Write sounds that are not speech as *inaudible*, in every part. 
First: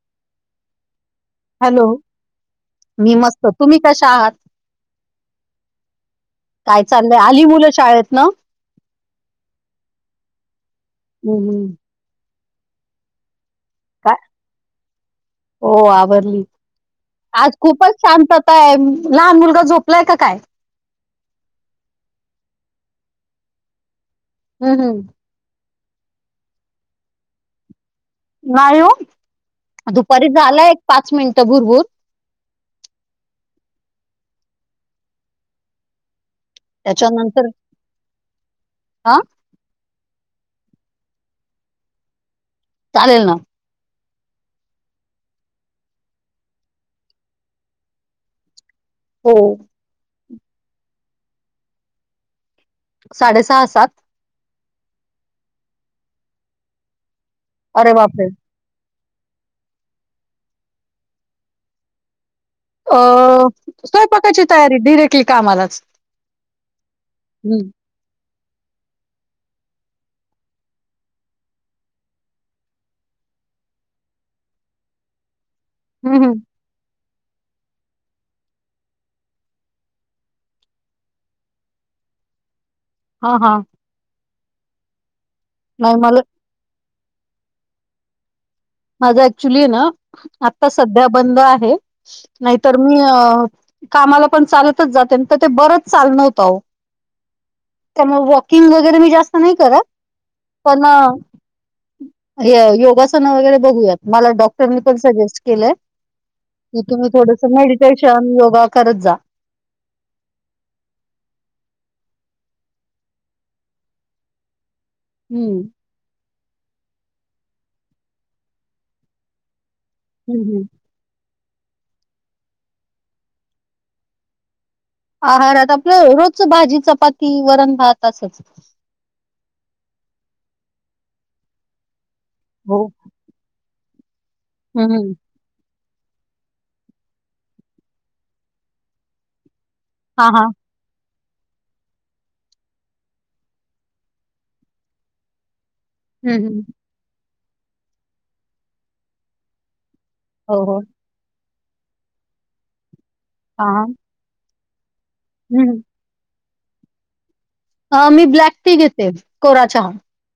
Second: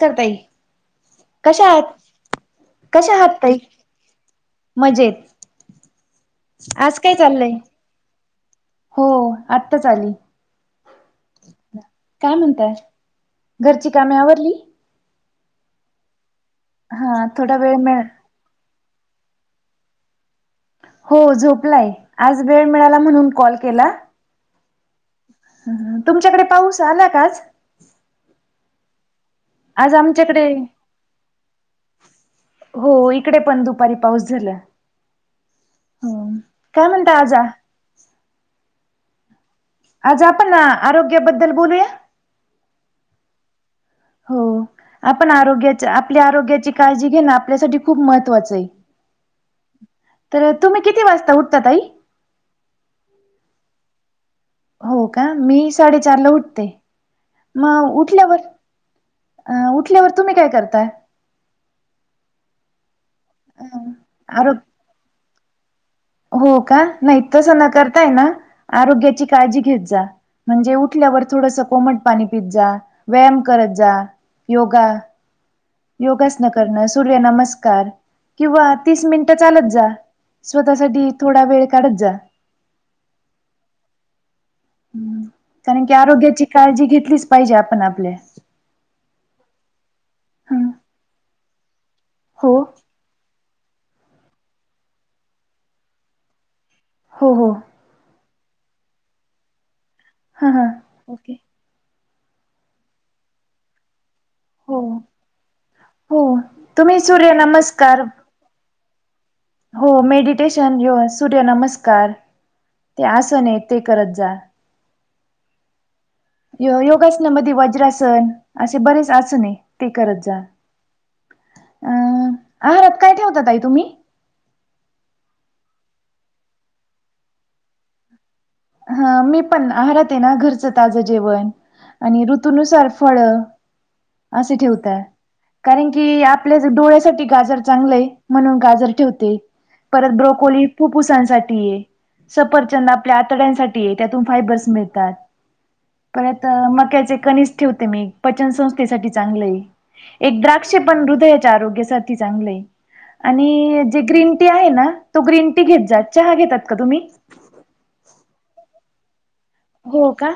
करताई *unintelligible* कशा हॅलो आहात कशा मी आहात मस्त तई तुम्ही कशा आहात मजेत काय चाललंय आली मुलं शाळेतन हो आत्ताच आली हम् हम्म काय म्हणताय घरची काय कामे आवरली हो आवरली हा आज थोडा वेळ खूपच मिळ शांत काय लहान मुलगा झोपलाय का काय हो झोपलाय आज वेळ मिळाला म्हणून कॉल केला हम् हम्म. तुमच्याकडे पाऊस आला काच नाही हो आज दुपारी आमच्याकडे झाला एक पाच मिनिट भरभूर हो इकडे पण दुपारी पाऊस झाला. हो काय म्हणता आजा त्याच्यानंतर हा आज आपण ना आरोग्याबद्दल बोलूया. चालेल ना. हो आपण आरोग्याच्या आपल्या आरोग्याची काळजी घेण आपल्यासाठी खूप महत्त्वाचं आहे. हो. तर तुम्ही किती वाजता उठतात आई. साडे सहा सात. हो का मी साडेचार ला उठते अरे मग बापरे उठल्यावर. अ उठल्यावर तुम्ही काय करताय. अ अ स्वयंपाकाची आरो तयारी डिरेक्टली कामालाच हो का नाहीत तसं हम्म. न करताय ना आरोग्याची काळजी घेत जा म्हणजे उठल्यावर थोडस कोमट पाणी पित जा व्यायाम करत जा योगा हम्म, हम्म. योगासन करणं सूर्य नमस्कार किंवा तीस मिनिटं चालत जा. स्वतःसाठीठी थोडा वेळ काढत जा. हा हा. कारण नाही की मला आरोग्याची काळजी घेतलीच पाहिजे आपण आपले. माझा ऍक्च्युली ना आता हं सध्या बंद आहे हो, नाहीतर.. मी कामाला पण चालतच जाते तर ते बरंच चाल नव्हत. हो हो. त्यामुळे वॉकिंग वगैरे मी जास्त नाही करत हां हां पण ओके योगासना वगैरे बघूयात मला डॉ तरी पण हो. सजेस्ट केलंय हो की तुम्ही थोडस मेडिटेशन योगा करत जा.. हो मेडिटेशन येन सूर्यनमस्कार ते आन ते करत जा.. हम्. योगासनामध्ये वज्रासन असे बरेच असून आहे ते करत जा.. हम्म हम्म. अ आहारात काय ठेवतात आई तुम्ही. आहारात आपलं रोज भाजी चपाती वरण भात असंच ह मी पण आहरते आहे ना घरचं ताजं जेवण आणि हो ऋतूनुसार.. फळ असे हम्म ठेवतय. हम्म कारण की आपल्या डोळ्यासाठी गाजर चांगलंय म्हणून गाजर ठेवते. परत हा हा ब्रोकोली खूप सांसाठी ये सपरचंद आपल्या सगळ्यासाठी आहे त्यातून फायब्रश मिळेतात, हम्म परत हम्म माक्कक्याचे कणीस.. ठ मी पन संस्थेसाठी चांगल हाय हो द्राक्ष हो पण हद आरोग्या चांगले हा हा आणि जे ग्रीन टी आहे ना तो ग्रीन टी हम्म. घेत जात. चहा घेतात का तुम्ही? अ मी ब्लॅक टी घेते कोरा चहा. हो का?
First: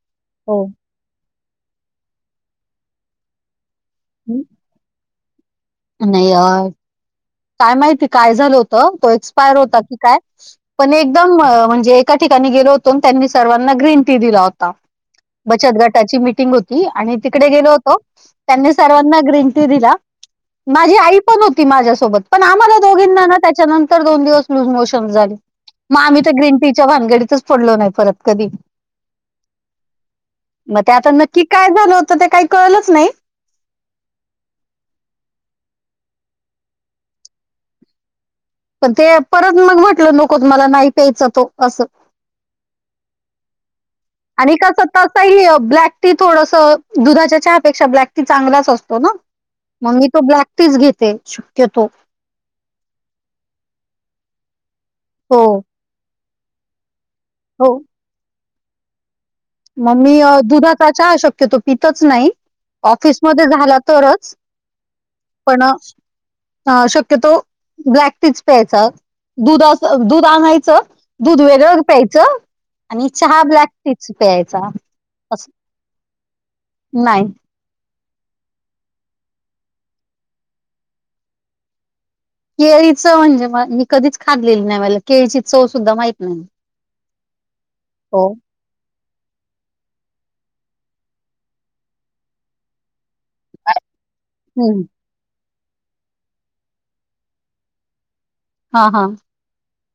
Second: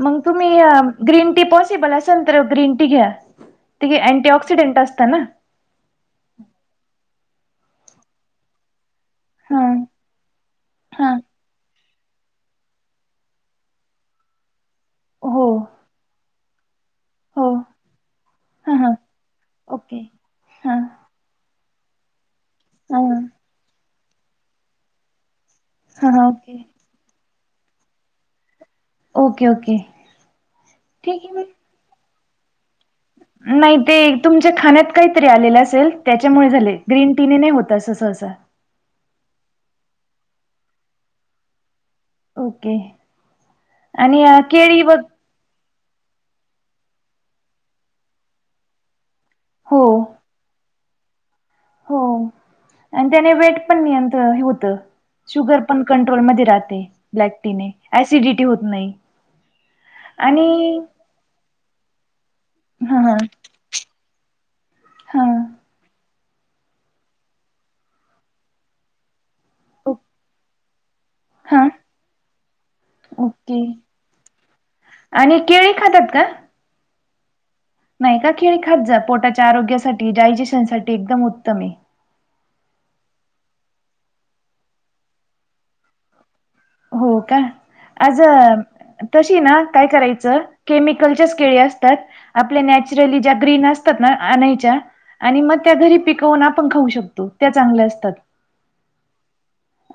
मग तुम्ही हो. ग्रीन टी पॉसिबल असाल तर ग्रीन टी घ्या. ति अँटी हम्म. ऑक्सिडेंट असतं ना नाही अ काय माहिती काय झालं होत. त एक्सपायर हा होता की काय पण हा एकदम म्हणजे. ठिकाणी गेलो होतो त्यांनी सर्वांना ग्रीन टी दिला होता हो बचत गट. त्याची मीटिंग होती आणि हो तिकडे गेलो होतो त्यांनी हा हा सर्वांना ग्रीन टी दिला. ओके हा माझी आई पण होती माझ्यासोबत पण आम्हाला हा दोघींना त्याच्यानंतर दोन दिव ल मोशन हा झागम गी हा ओके त पडल नाहीत कध ओके ओके म ठीक न आहे मग काय झालं होत ते काही कळलंच नाही. नाही ते तुमच्या खाण्यात काहीतरी आलेलं असेल त्याच्यामुळे झाले ग्रीन टीने नाही होत अस ससा. पण ते परत मग म्हटलं नकोत मला नाही प्यायच तो अस. ओके. अ, आणि केळी व सत्तास. ताई ब्लॅक टी थोडस दुधाच्या चहापेक्षा ब्लॅक टी चांगलाच असतो ना. हो मग मी तो ब्लॅक टीज घेते शक्यतो. हो आणि त्याने वेट पण नियंत होत हो, शुगर पण कंट्रोलमध्ये राहते. ब्लॅक हो. टीने ऍसिडिटी होत नाही. मग मी आणि दुधाचा चाहा अशक्यतो पितच नाही. हा हा ऑफिसमध्ये झाला तरच हा पण. ह शक्यतो ब्लॅक टीच प्यायचा. दूध अस ओ दूध आणायचं दूध हा वेगळं प्यायचं आणि चहा ओके ब्लॅक टी च. प्यायचा आणि अस केळी खातात का? नाही. नाही का खिळी खात जा पोटाच्या आरोग्यासाठी डायजेशन साठी एकदम उत्तम आहे. केळी च म्हणजे म मी कधीच खालेली नाही मला केळीची चव सुद्धा माहित नाही. हो का आज. हो. तशी ना काय करायचं केमिकलच्याच केळी असतात आपल्या नॅचरली ज्या ग्रीन असतात. तर ना आणयच्या हं. आणि मग त्या घरी पिकवून आपण खाऊ शकतो त्या चांगल्या असतात. हा हा.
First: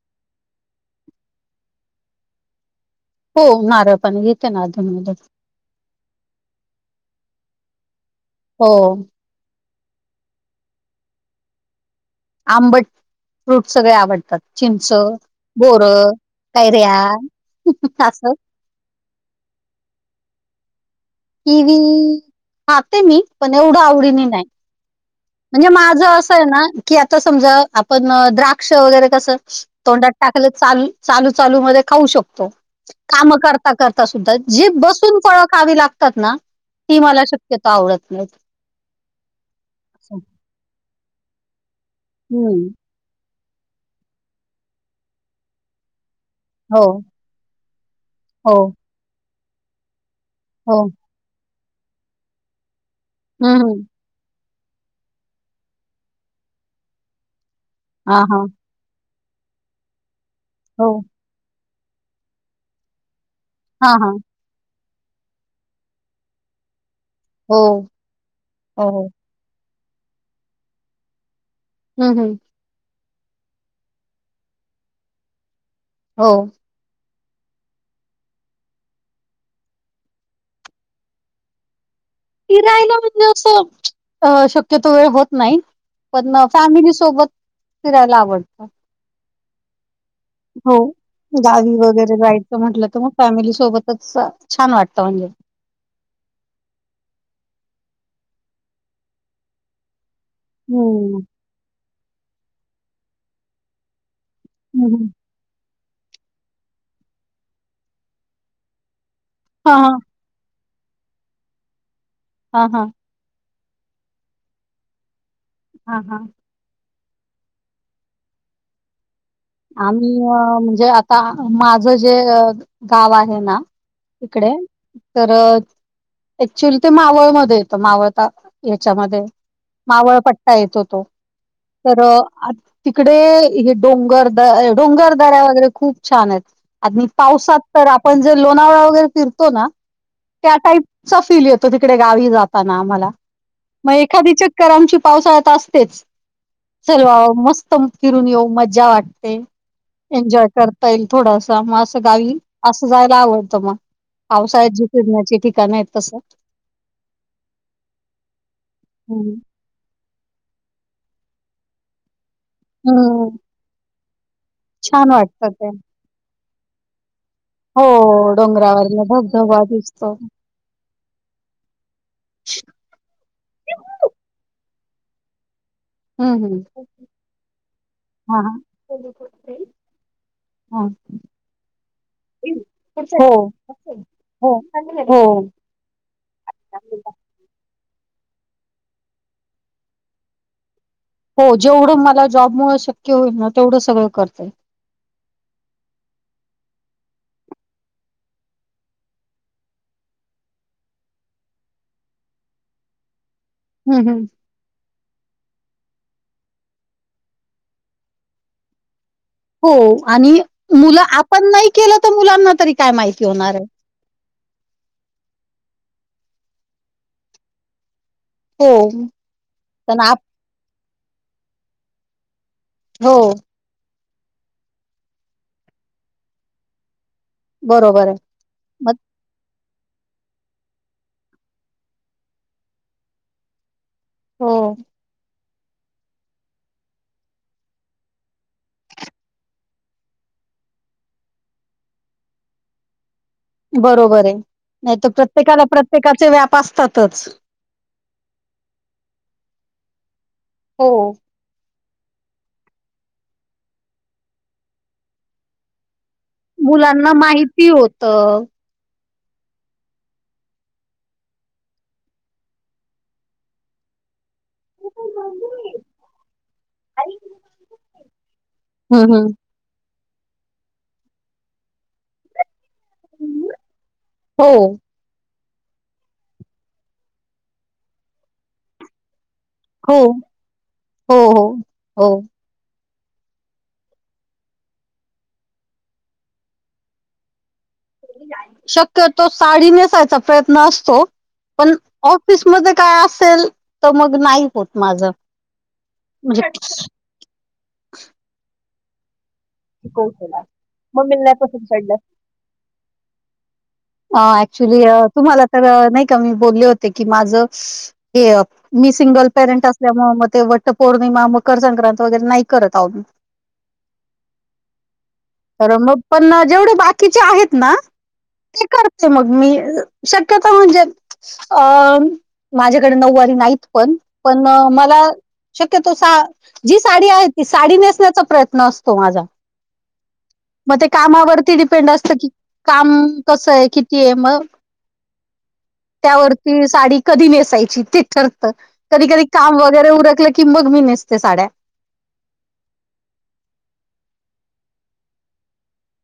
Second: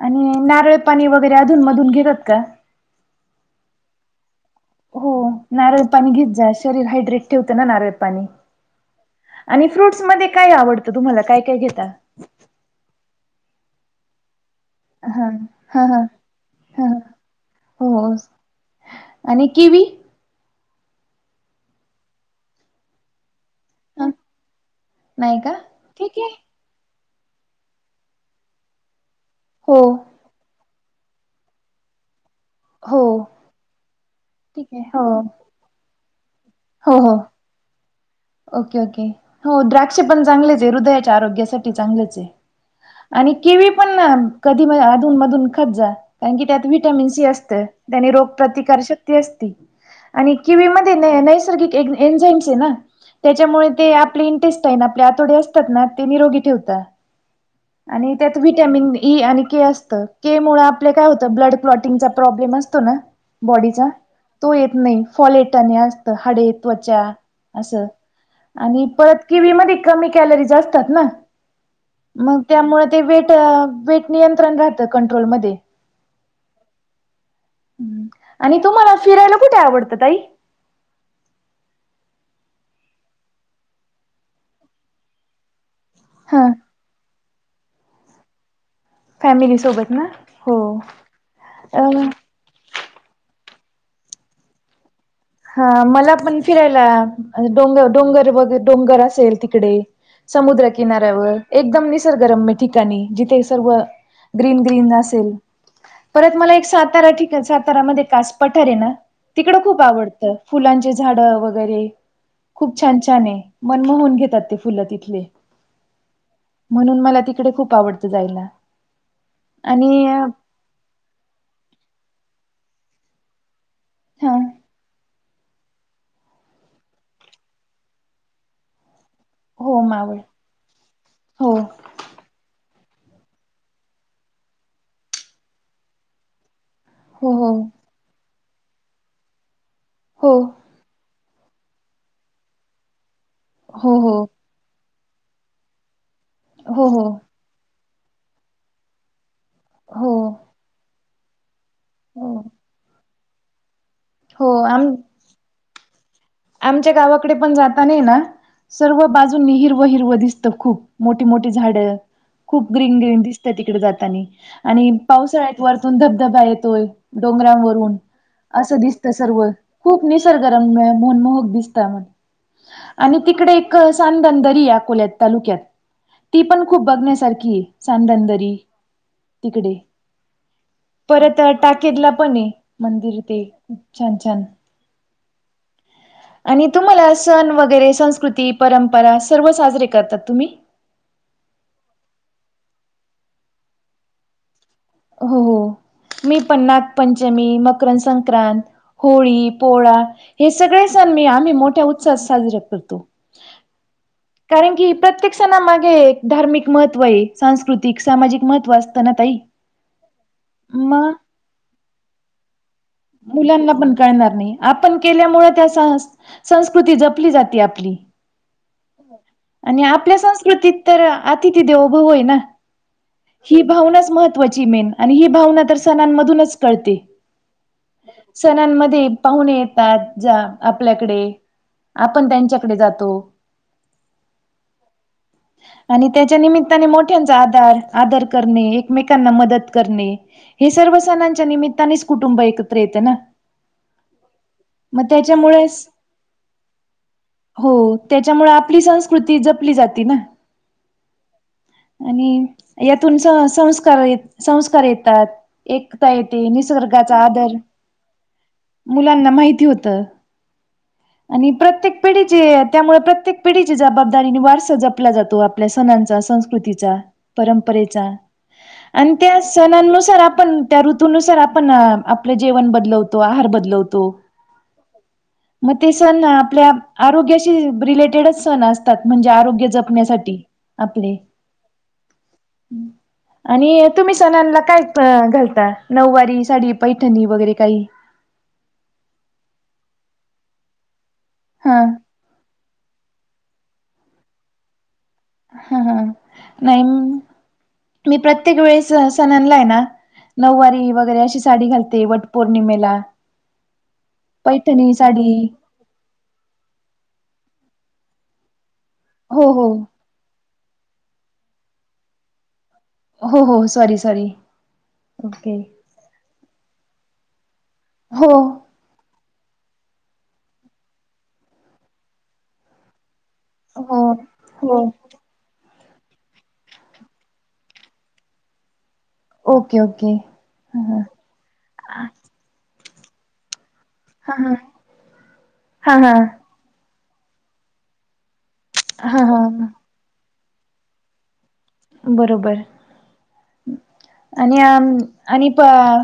आणि नारळ पाणी वगैरे अधून मधून घेतात का. हो नारळ पाणी येते ना. हो अधूनमधून नारळ पाणी घेत जा शरीर हायड्रेट ठेवते ना नारळ पाणी. हो आणि फ्रूट्स मध्ये काय आवडतं तुम्हाला काय काय घेता. आंबट फ्रूट सगळे आवडतात. चिंच हा हा हा बोरं ह काैर्या हो अस. आणि किवी. कवी खाते मी. पण एवढं हा, आवडीने नाही नाही का म्हणजे माझं ठीक असं आहे ना. की आता समजा आपण द्राक्ष वगैरे कसं हो तोंडात टाकलं चालू. चालू चालू मध्ये खाऊ शकतो हो काम करता करता सुद्धा जी ठीक आहे हो बसून फळ खावी लागते. तात हो ती हो मला शक्यतो आवडत नाही. ओके ओके हो द्राक्ष पण चांगलेच आहे हृदयाच्या आरोग्यासाठी चांगलेच आहे. हम्म आणि केवी पण कधी अधून मधून खतजा कारण की त्यात हो विटॅमिन सी असतेय. त्याने रोग हो प्रतिकार शक्ती असती आणि किवी हो मध्ये न नाही. त् *unintelligible* हम्म याच्यामुळे हम्म ते आपले आपले आतवडे असतात ना ते निरोगी ठेवत. आणि हा त्यात हा विटॅमिन ई आणि के असत के मुळ हो आपले काय होत. तर ब्लड क्लॉटिंगचा प्रॉब्लेम असतो ना बॉडीचा हा हा तो येत नाही फॉलेट आणि. हाडे त्वचा हो असं आणि हो, हो. परत. किव मध्ये कमी कॅलरी असतात ना हं, हं. मग. त्यामुळे ते वेट वेट नियंत्रण राहतं कंट्रोलमध्ये. हो. आणि तुम्हाला फिरायला कुठे आवडतं ताई. फिरायला म्हणजे असं अ शक्यतो वेळ होत नाही. पण हा फॅमिली सोबत फिरायला आवडतं. फॅमिलीसोबत ना. हो गावी अ वगैरे जायचं म्हटलं तर मग फॅमिली सोबतच छान वाटत म्हणजे. हा मला पण फिरायला डोंगर डोंगर वगैरे डोंगर असेल तिकडे. समुद्र हम्म. किनाऱ्यावर एकदम निसर्गरम्य ठिकाणी जिथे सर्व. ग्रीन हं, ग्रीन हं. असेल. परत मला एक सातारा ठी सातारामध्ये कास पठार आहे ना तिकडं हां, खूप हां. आवडत. फुलांचे झाड वगैरे हां, खूप हां. छान छान आहे. मन मोहन घेतात ते फुलं तिथले. हा हा. म्हणून मला तिकडे खूप आवडतं जायला. आणि आम्ही म्हणजे माझं जे गाव आहे ना हा इकडे तर ऍक्च्युली ते मावळमध्ये येतं मावळता याच्यामध्ये. हो मावळ मावळपट्टा येतो तो हो तर तिकडे हे डोंगर डोंगर दऱ्या वगैरे खूप छान आहेत आणि हो हो पावसात तर पण जर लोणावळा वगैरे फिरतो ना हो त्या टाईप फील येतो तिकडे गावी जाताना आमाला हो मग हो एखादीच करमची पावसाळ्यात असतेच हो हो सव मस्त फिरून येऊ मज्जा वाटते हो ते एन्जॉय करता येईल थोडासा मग असं गावी हो असं जायला आवडत मग हो पावसाळ्यात जी आम पिरण्याचे ठिकाण आहेत तसं आमच्या गावाकडे पण जाता नाही ना सर्व बाजू हम्म नि हीरव हिरव दिसत खूप मोठी मोठी झाड खूप ग्रीन ग्रीन हम्म दिसत तिकडे जाताना आणि छान वाटतं पावसाळ्यात ते वरतून धबधबा येतोय. हो डोंगरावरून असं डोंगरावरन दिसत सर्व धबधबा खूप दिसतो. निसर्गरम्य मोहनमोहक दिसत म्ह आणि तिकडे एक सांदन दरी अकोल्यात तालुक्यात. ती हम्म हम्म पण खूप बघण्यासारखी आहे सांदन हा दरी हा तिकडे. हा परत टाकेतला पणय मंदिर हो ते हो छान छान. हो. आणि तुम्हाला सण वगैरे संस्कृती, परंपरा सर्व साजरे करतात तुम्ही? हो जेवढं मला जॉबमुळे शक्य होईल ना तेवढं सगळं करतेय. हो हो मी पण नागपंचमी, मकर-संक्रांत. होळी, पोळा हे सगळे सण मी आम्ही मोठ्या उत्साहात साजरा करतो. हम्म हम्म. कारण की प्रत्येक सणा मागे धार्मिक महत्त्व आहे, सांस्कृतिक, सामाजिक महत्त्व असतं ना ताई. हो आणि मुलं मग आपण नाही केलं तर मुलांना तरी काय माहिती होणार आहे. मुलांना पण कळणार नाही. आपण केल्यामुळे त्या सं संस्कृती जपली जाते आपली. हो. आणि पण आपल्या आप संस्कृतीत तर अतिथी देवो भवय ना. हो. ही भावनाच महत्त्वाची मेन आणि ही भावना तर सणांमधूनच कळते. बरोबर आहे. मग सणांमध्ये पाहून येतात जा आपल्याकडे. आपण त्यांच्याकडे जातो. हो. *inaudible* आणि त्याच्या निमित्ताने मोठ्यांचा आदार आदर करणे एकमेकांना मदत करणे हे सर्व सणांच्या निमित्तानेच कुटुंब एकत्र येते ना. बरोबर आहे नाही मग तर प्रत्येकाला त्याच्यामुळेच प्रत्येकाचे व्याप असतातच. हो त्याच्यामुळे आपली संस्कृती जपली जाते ना. हो. आणि यातून संस्कार संस्कार येतात, एकता येत मुलांना माहिती होत. मुलांना माहिती होतं. आणि प्रत्येक पिढीची त्यामुळे प्रत्येक पिढीची जबाबदारी आणि वारसा जप ला जातो आपल्या सणांचा, संस्कृतीचा, परंपरेचा आणि हम्म ते अस सणनुसार आपण त्या ऋतूनुसार आपण आपलं जेवण बदलवो किंवा आहार हम्म बदलवतो हो मग ते सण आपल्या आरोग्याशी रिलेटेडच सण असतात म्हणजे आरोग्य हो जपण्यासाठी आपले हो हो हो. आणि तुम्ही सणांला काय घालता नऊवारी साडी पैठणी वगैरे काही शक्यतो साडी नेसायचा प्रयत्न असतो पण हा ऑफिस म काय असेल तर मग नाही होत माझं हा हा नाही म्हणजे मी प्रत्येक वेळेस सण आहे ना कौशला नऊवारी मग मी वगैरे नाही अशी पसंत साडी पडलं घालते वट पौर्णिमेला अ ऍक्च्युली पैठणी साडी तुम्हाला तर नाही का मी बोलले होते की माझं हे मी सिंगल हो हो पेरेंट असल्यामुळे मग ते वट पौर्णिमा मकर संक्रांती वगैरे नाही करत आहो मी हो हो सॉरी सॉरी ओके. तर मग पण जेवढे बाकीचे आहेत ना हो. करते मग मी शक्यता म्हणजे अ माझ्याकडे नऊवारी नाहीत पण हो पण हो मला शक्यतो सा जी साडी आहे ती साडी नेसण्याचा प्रयत्न असतो माझा ओके ओके मग ते हा कामावरती डिपेंड असत की काम कसं आहे कि क मग हा हा हा हा त्यावरती साडी कधी नेसायची ते ठरत. कधी हा कधी काम हा वगैरे उरलं की मग मी नेसते साड्या बरोबर आणि आणि प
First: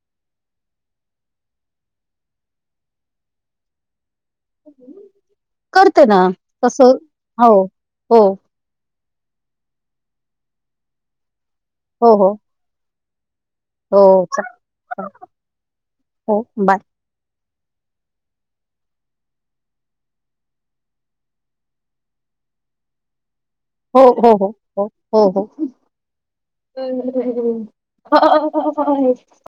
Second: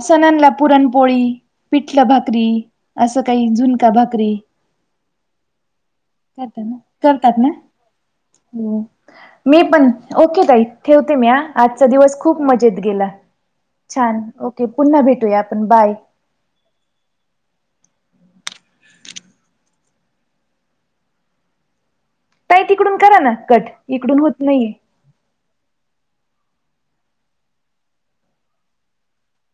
सणनला पुरणपोळी पिठलं भाकरी असं काही जुनका भाकरी करते ना करता ना तसं करतात ना हो हो मी पण ओके ताई ठेवते मी ह आजचा हो दिवस हो खूप म जेत गेला हो छान चालेल ओके पुन्हा भेटूया आपण बाय. हो बाय *inaudible* ताई तिकडून करा ना कट हो इकडून हो होत हो नाहीये हो हो हो *inaudible*